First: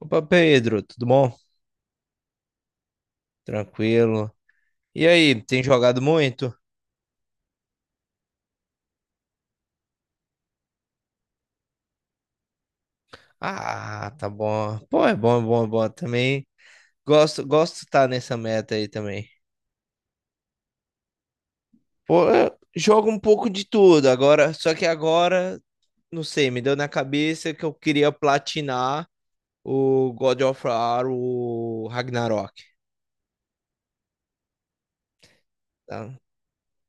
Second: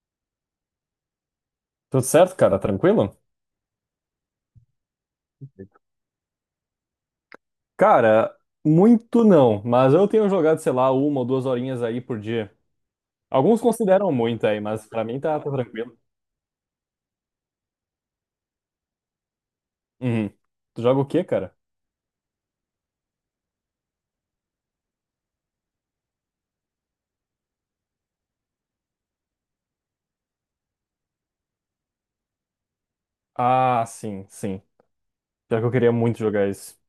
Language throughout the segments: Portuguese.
Opa, Pedro, tudo bom? Tudo certo, cara? Tranquilo? Tranquilo. E aí, tem jogado muito? Cara, muito não, mas eu tenho jogado, sei lá, uma ou duas horinhas aí por dia. Alguns Ah, consideram tá muito aí, bom. mas pra Pô, é mim bom, tá, é tá bom, é bom. tranquilo. Também gosto de estar nessa meta aí também. Uhum. Tu joga o quê, cara? Pô, eu jogo um pouco de tudo agora, só que agora, não sei, me deu na cabeça que eu queria platinar o God of War, o Ragnarok, Ah, sim, sim. Pior que eu queria tá? muito jogar isso.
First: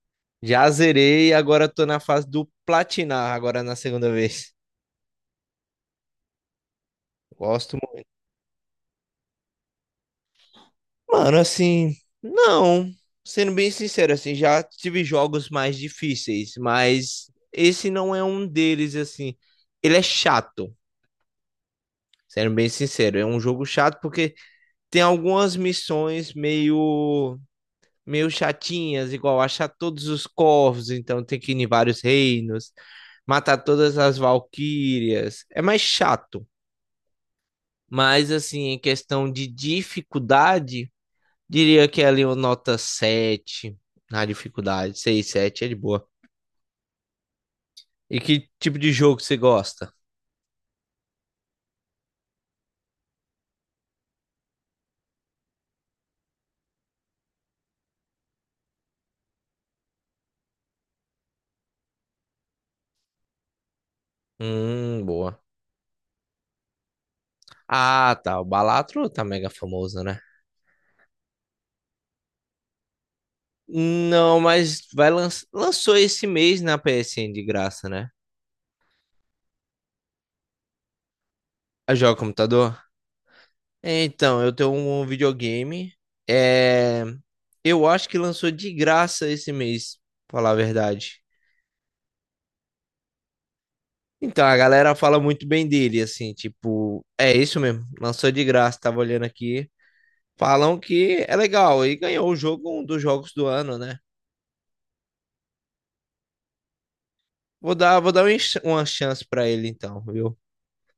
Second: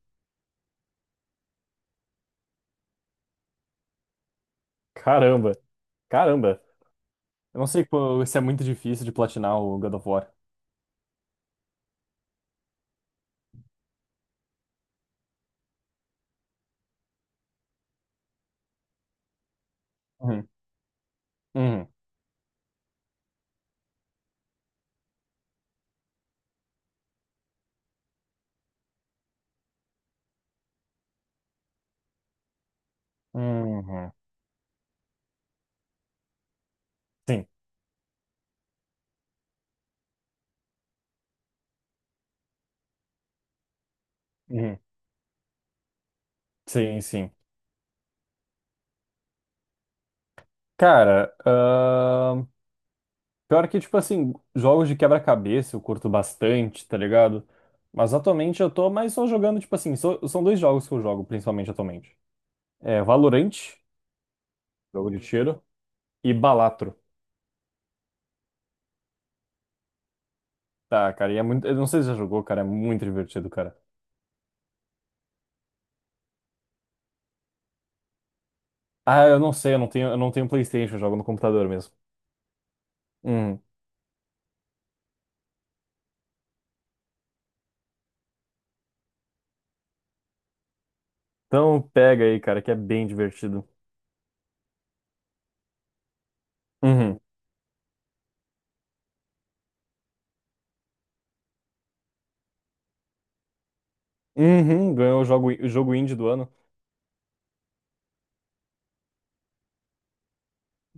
Já zerei, agora tô na fase do platinar agora na segunda vez. Caramba, caramba. Eu não Gosto sei se é muito difícil de platinar o God of War. Mano, assim, não. Sendo bem sincero, assim, já tive jogos mais difíceis, mas esse não é um deles, assim. Ele é Uhum. chato, Uhum. sendo bem sincero. É um jogo chato porque tem algumas missões meio chatinhas, igual achar todos os corvos, então tem que ir em vários reinos, matar todas Uhum. as valquírias. É mais chato. Sim. Mas, assim, em questão de dificuldade. Diria que é ali uma nota 7 na Uhum. dificuldade. Seis 7 é de boa. Sim, sim. E que tipo de jogo você gosta? Cara, pior que, tipo assim, jogos de quebra-cabeça eu curto bastante, tá ligado? Mas atualmente eu tô mais só jogando, tipo assim, são dois jogos que eu jogo principalmente atualmente. É Valorant, jogo de Boa. tiro, e Balatro. Ah, tá. O Balatro tá mega famoso, né? Tá, cara, e é muito, eu não sei se já jogou, cara, é muito divertido, cara. Não, mas lançou esse mês na PSN de graça, né? Ah, eu não sei, eu não tenho PlayStation, eu jogo no computador mesmo. A joga computador? Uhum. Então, eu tenho um videogame. É... Eu acho que lançou de graça esse mês, pra falar a verdade. Então pega aí, cara, que é bem divertido. Então, a galera fala muito bem dele, assim, tipo, Uhum. é isso mesmo, lançou de graça, tava olhando aqui. Falam que é legal e ganhou o jogo um dos jogos do ano, né? Uhum, ganhou o jogo indie do ano. Vou dar uma chance pra ele então, viu?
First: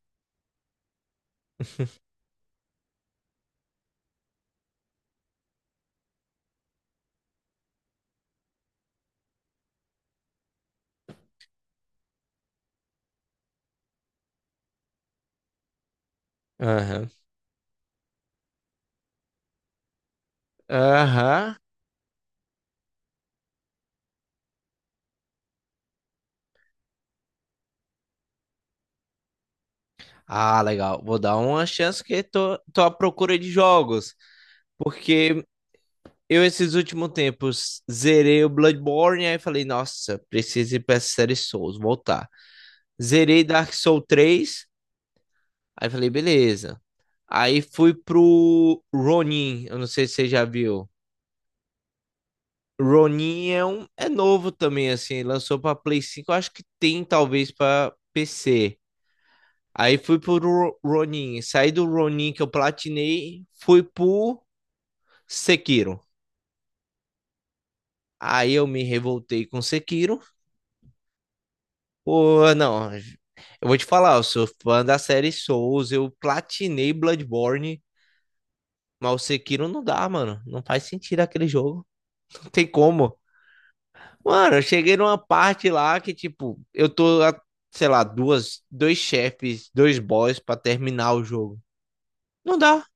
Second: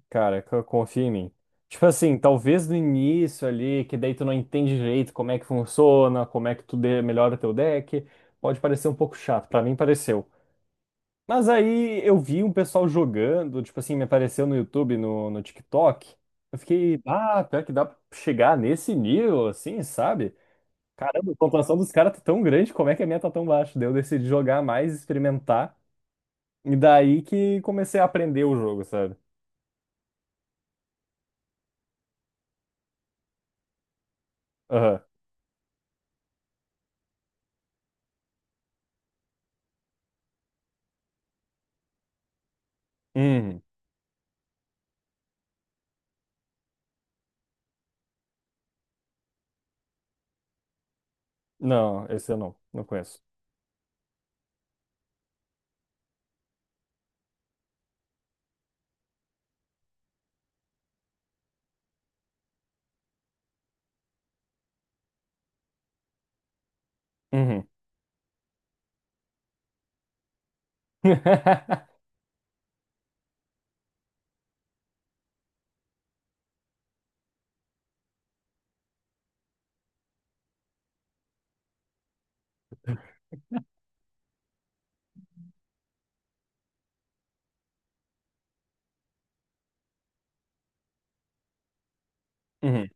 Cara, confia em mim. Tipo assim, talvez no início ali, que daí tu não entende direito como é que funciona, como é que tu melhora o teu deck, pode parecer um pouco chato, pra mim pareceu. Mas aí eu vi um pessoal jogando, tipo assim, me apareceu no YouTube, no TikTok. Eu fiquei, Aham. ah, pior que dá pra chegar nesse nível, assim, sabe? Caramba, a Aham. pontuação dos caras tá tão grande, como é que a minha tá tão baixa? Daí eu decidi jogar mais, experimentar, e daí que comecei a aprender o jogo, sabe? Ah, legal. Vou dar uma chance que tô à procura de jogos, Aham. porque eu esses últimos tempos zerei o Bloodborne aí falei, nossa, preciso ir pra essa série Souls, voltar. Zerei Uhum. Dark Souls 3 aí falei, beleza. Aí fui pro Ronin, eu não sei se você já viu. Não, esse eu não conheço. Ronin é novo também, assim, lançou pra Play 5 eu acho que tem talvez pra PC. Aí fui pro Ronin, saí do Ronin que eu platinei, fui pro Sekiro. Uhum. Aí eu me revoltei com Sekiro. Pô, não, eu vou te falar, eu sou fã da série Souls, eu platinei Bloodborne, mas o Sekiro não dá, mano, não faz sentido aquele jogo, não tem como. Mano, eu cheguei numa parte lá que, tipo, eu tô, a, sei lá, duas, dois chefes, dois boss pra terminar o jogo. Não dá. Uhum.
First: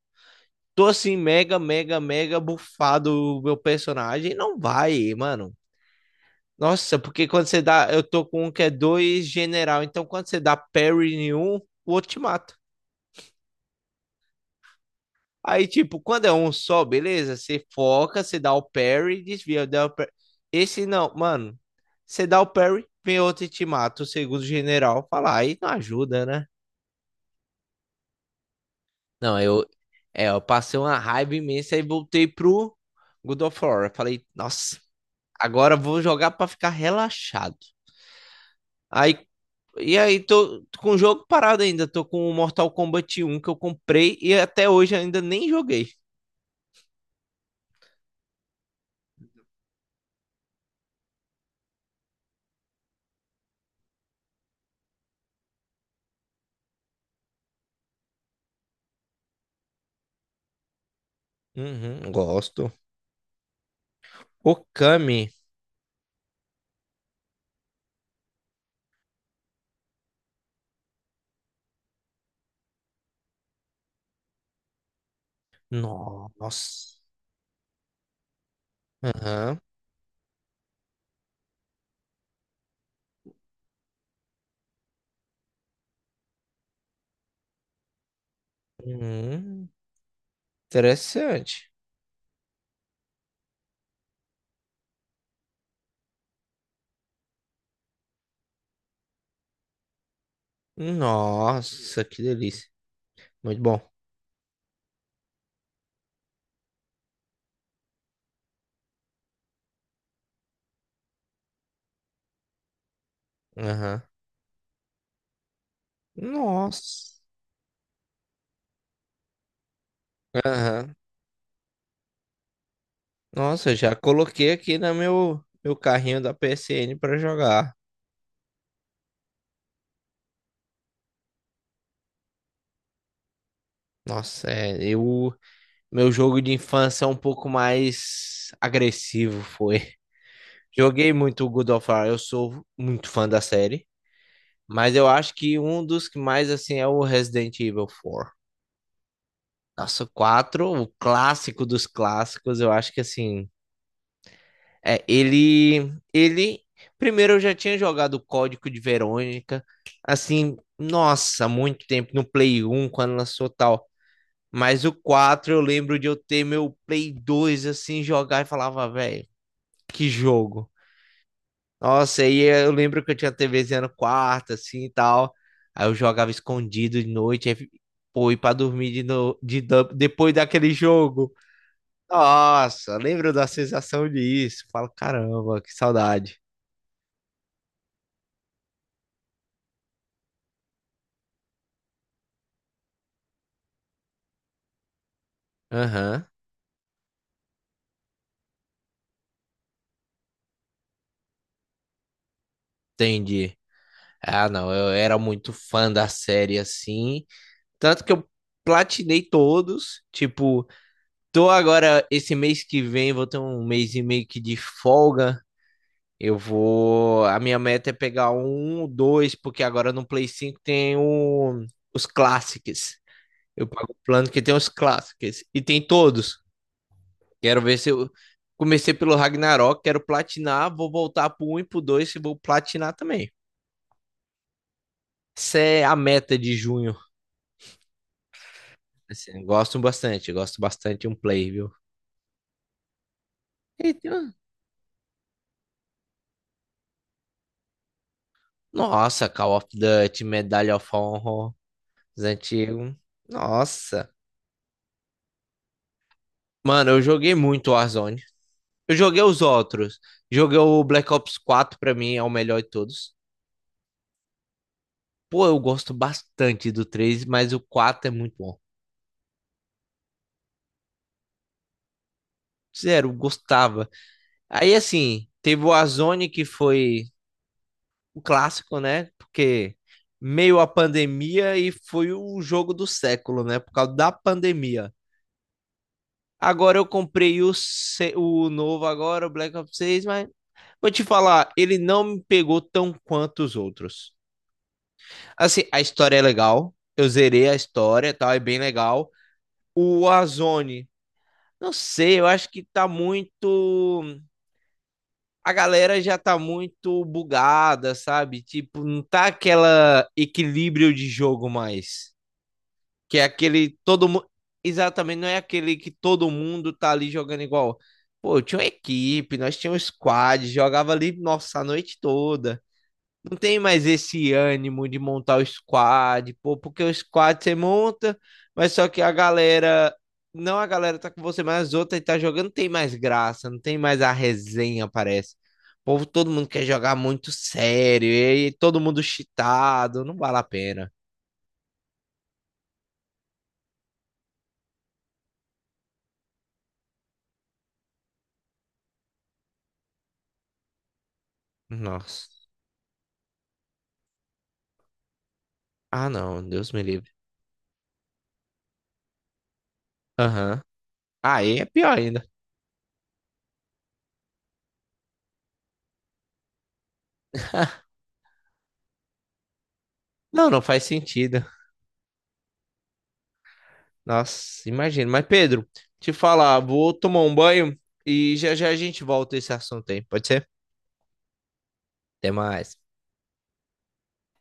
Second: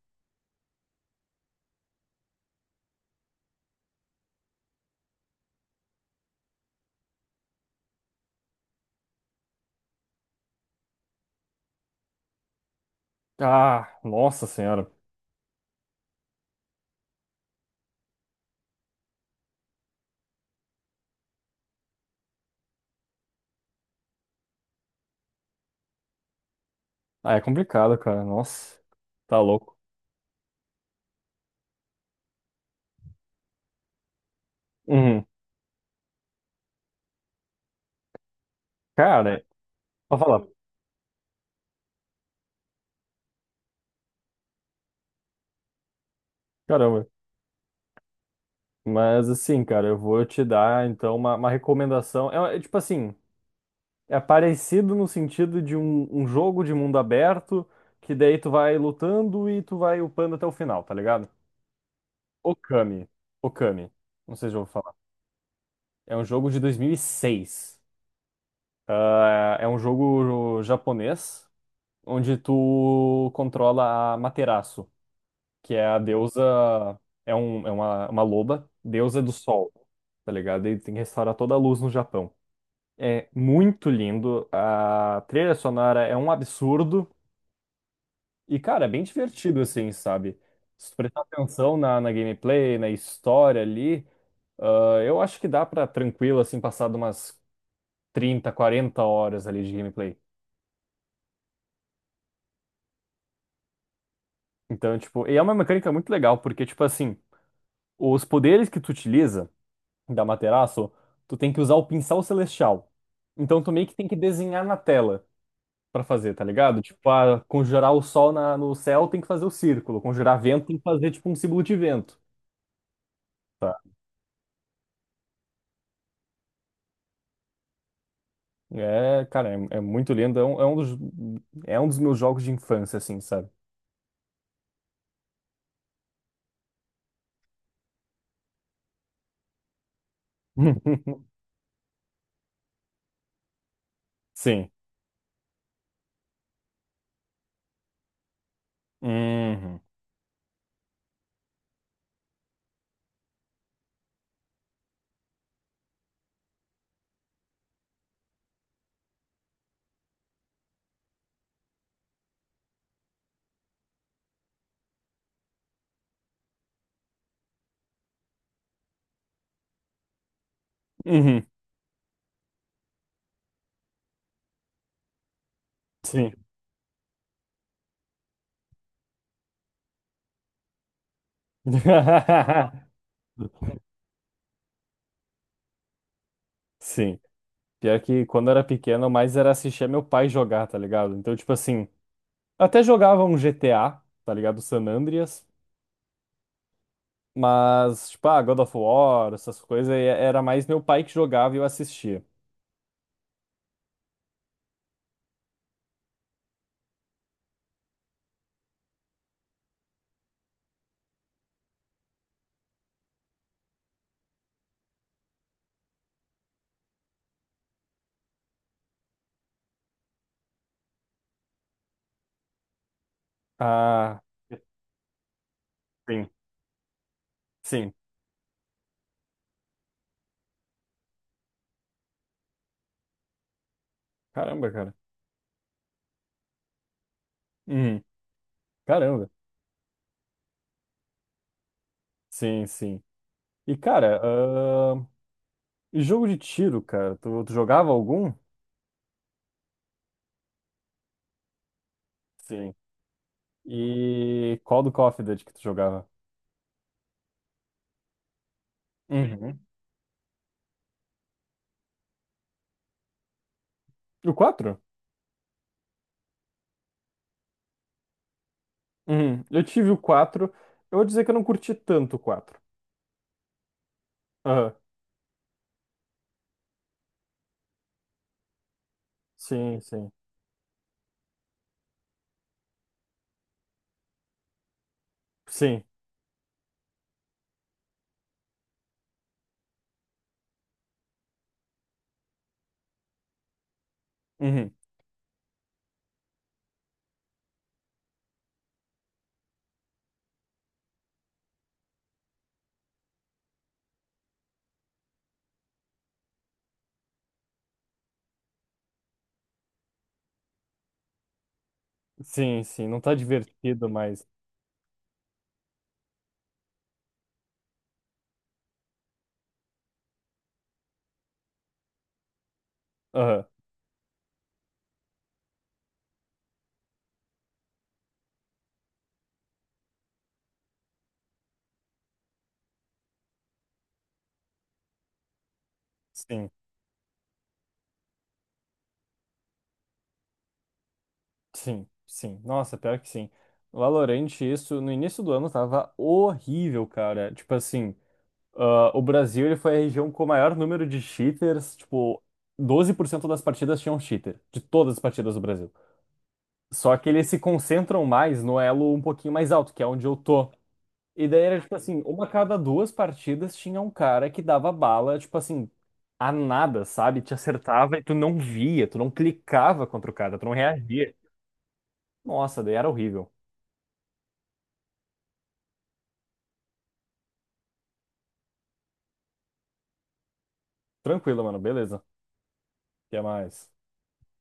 Tô assim, mega, mega, mega bufado o meu personagem. Não vai, mano. Nossa, porque quando você dá. Eu tô com um que é dois general. Então quando você dá parry em um, o outro te mata. Ah, nossa senhora. Aí, tipo, quando é um só, beleza? Você foca, você dá o parry, desvia, dá o parry. Esse não, mano. Você dá o parry, vem outro e te mata. O segundo general fala, aí não ajuda, né? Ah, é complicado, cara. Nossa, Não, tá eu, louco. é, eu passei uma raiva imensa e voltei pro God of War. Eu falei, nossa, Uhum. agora eu vou jogar pra ficar relaxado. Aí, Cara, e aí, falar. tô com o jogo parado ainda. Tô com o Mortal Kombat 1 que eu comprei e até hoje ainda nem joguei. Caramba. Mas assim, cara, eu vou te dar então uma recomendação. É tipo assim, é parecido no sentido de um jogo de mundo aberto, que daí tu vai lutando e tu vai upando até o final, tá ligado? Uhum, gosto. Okami. Okami. Não sei se eu vou falar. Okami. É um jogo de 2006. Ah, é um jogo japonês onde tu controla a Materaço, que é a deusa, Nossa. é uma loba, deusa do Aham. sol, tá ligado? E tem que restaurar toda a luz no Japão. É muito lindo, a trilha sonora é um absurdo e, cara, é bem divertido Hum, assim, sabe? Se tu prestar interessante. atenção na gameplay, na história ali, ah, eu acho que dá pra tranquilo assim passar de umas 30, 40 horas ali de gameplay. Nossa, que delícia. Muito bom. Então, tipo, e é uma mecânica muito legal, porque, tipo assim, os poderes que tu utiliza da Materaço, tu tem que usar o pincel celestial. Então, tu meio que Aham. tem que desenhar na tela pra fazer, tá ligado? Tipo, Nossa. ah, conjurar o sol no céu tem que fazer o círculo, conjurar vento tem que Aham. fazer, tipo, um símbolo de vento. Nossa, eu já coloquei aqui no meu carrinho da PSN para jogar. É, cara, é muito lindo, é um dos meus jogos de infância, assim, sabe? Nossa, meu jogo de infância é um pouco mais agressivo, foi. Joguei muito o God of War, eu sou muito fã da série, Sim. mas eu acho que um dos que mais, assim, é o Resident Evil 4. Uhum. Nossa, o 4, o clássico dos clássicos, eu acho que assim, ele primeiro eu já tinha jogado o Código de Verônica, assim, nossa, muito tempo no Play 1, quando lançou tal, mas o 4, eu lembro de eu ter meu Play 2, assim jogar e falava, velho, que jogo. Uhum. Nossa, aí eu lembro que eu tinha TVzinha no quarto assim e tal. Aí eu jogava Sim. escondido de noite, aí, pô, e pra dormir de no, de, depois daquele jogo. Nossa, lembro da sensação disso. Falo, caramba, que saudade. Sim. Pior que quando eu era pequeno, mais era assistir meu pai jogar, tá ligado? Então, tipo assim, até jogava um GTA, tá ligado? San Andreas, Aham, mas, tipo, ah, God of War, essas coisas, e era mais meu pai que jogava e eu assistia. entendi. Ah, não, eu era muito fã da série assim. Tanto que eu platinei todos. Tipo, tô agora, esse mês que vem, vou ter um mês e meio que de folga. Eu vou. A minha meta é pegar um, dois, porque agora no Play 5 tem os clássicos. Eu pago o Ah, plano que tem os clássicos. E tem sim, todos. Quero ver se sim. eu. Comecei pelo Ragnarok, quero platinar, vou voltar pro um e pro 2 e vou platinar também. Caramba, cara. Essa é a meta de junho. Uhum. Caramba. Assim, gosto bastante de um play, viu? Sim, sim. E, E tem cara, um- e jogo de tiro, cara, tu jogava algum? Nossa, Call of Duty, Medalha of Honor, os Sim. antigos. Nossa. E qual do Call of Duty que tu jogava? Mano, eu joguei muito Warzone. Eu joguei os Uhum. outros. Joguei o Black Ops 4 pra mim, é o melhor de todos. O quatro. Pô, eu gosto bastante do 3, mas o 4 é muito bom. Uhum. Eu tive o quatro. Eu vou dizer que eu não curti tanto o quatro. Sério, eu gostava. Aí, Aham. assim, teve o Azone que foi o clássico, né? Porque Sim, sim. meio a pandemia e foi o jogo do século, né? Por causa da pandemia. Sim. Agora eu comprei o, se- o novo agora, o Black Ops 6, mas vou te falar, ele não me pegou tão quanto os outros. Uhum. Assim, a história é legal, eu zerei a história, tal, é bem legal. O Azone, não sei, eu acho que tá muito a galera já tá muito bugada, sabe? Tipo, não tá aquela equilíbrio de jogo mais. Sim, sim. Não tá Que é aquele divertido, todo mas. mundo. Exatamente, não é aquele que todo mundo tá ali jogando igual. Pô, eu tinha uma equipe, nós tínhamos squad, jogava ali, nossa, a noite toda. Não Aham. tem mais esse ânimo de montar o squad, pô, porque o squad você monta, mas só que a galera, não a galera tá com você, mas as outras que tá jogando tem mais graça, não tem mais a resenha, parece. O povo, todo mundo Sim, quer jogar muito sério, e aí todo mundo cheatado, não vale a pena. sim, sim. Nossa, pior que sim. Valorant, isso no início do ano tava horrível, cara. Tipo assim, ah, o Brasil ele foi a região com o maior número de cheaters. Tipo, Nossa. 12% das partidas tinham cheater, de todas as partidas do Brasil. Ah, não, Deus me Só que livre. eles se concentram mais no elo um pouquinho mais alto, que é onde eu tô. Aham. E daí Aí era é tipo pior assim, ainda. uma a cada duas partidas tinha um cara que dava bala, tipo assim, a nada, sabe? Te acertava e tu não via, tu não clicava contra o cara, tu Não, não não faz reagia. sentido. Nossa, daí era horrível. Nossa, imagino. Mas, Pedro, te falar, vou tomar um banho e já já a gente volta a esse assunto aí. Pode ser? Tranquilo, mano, beleza. Até mais. Até mais.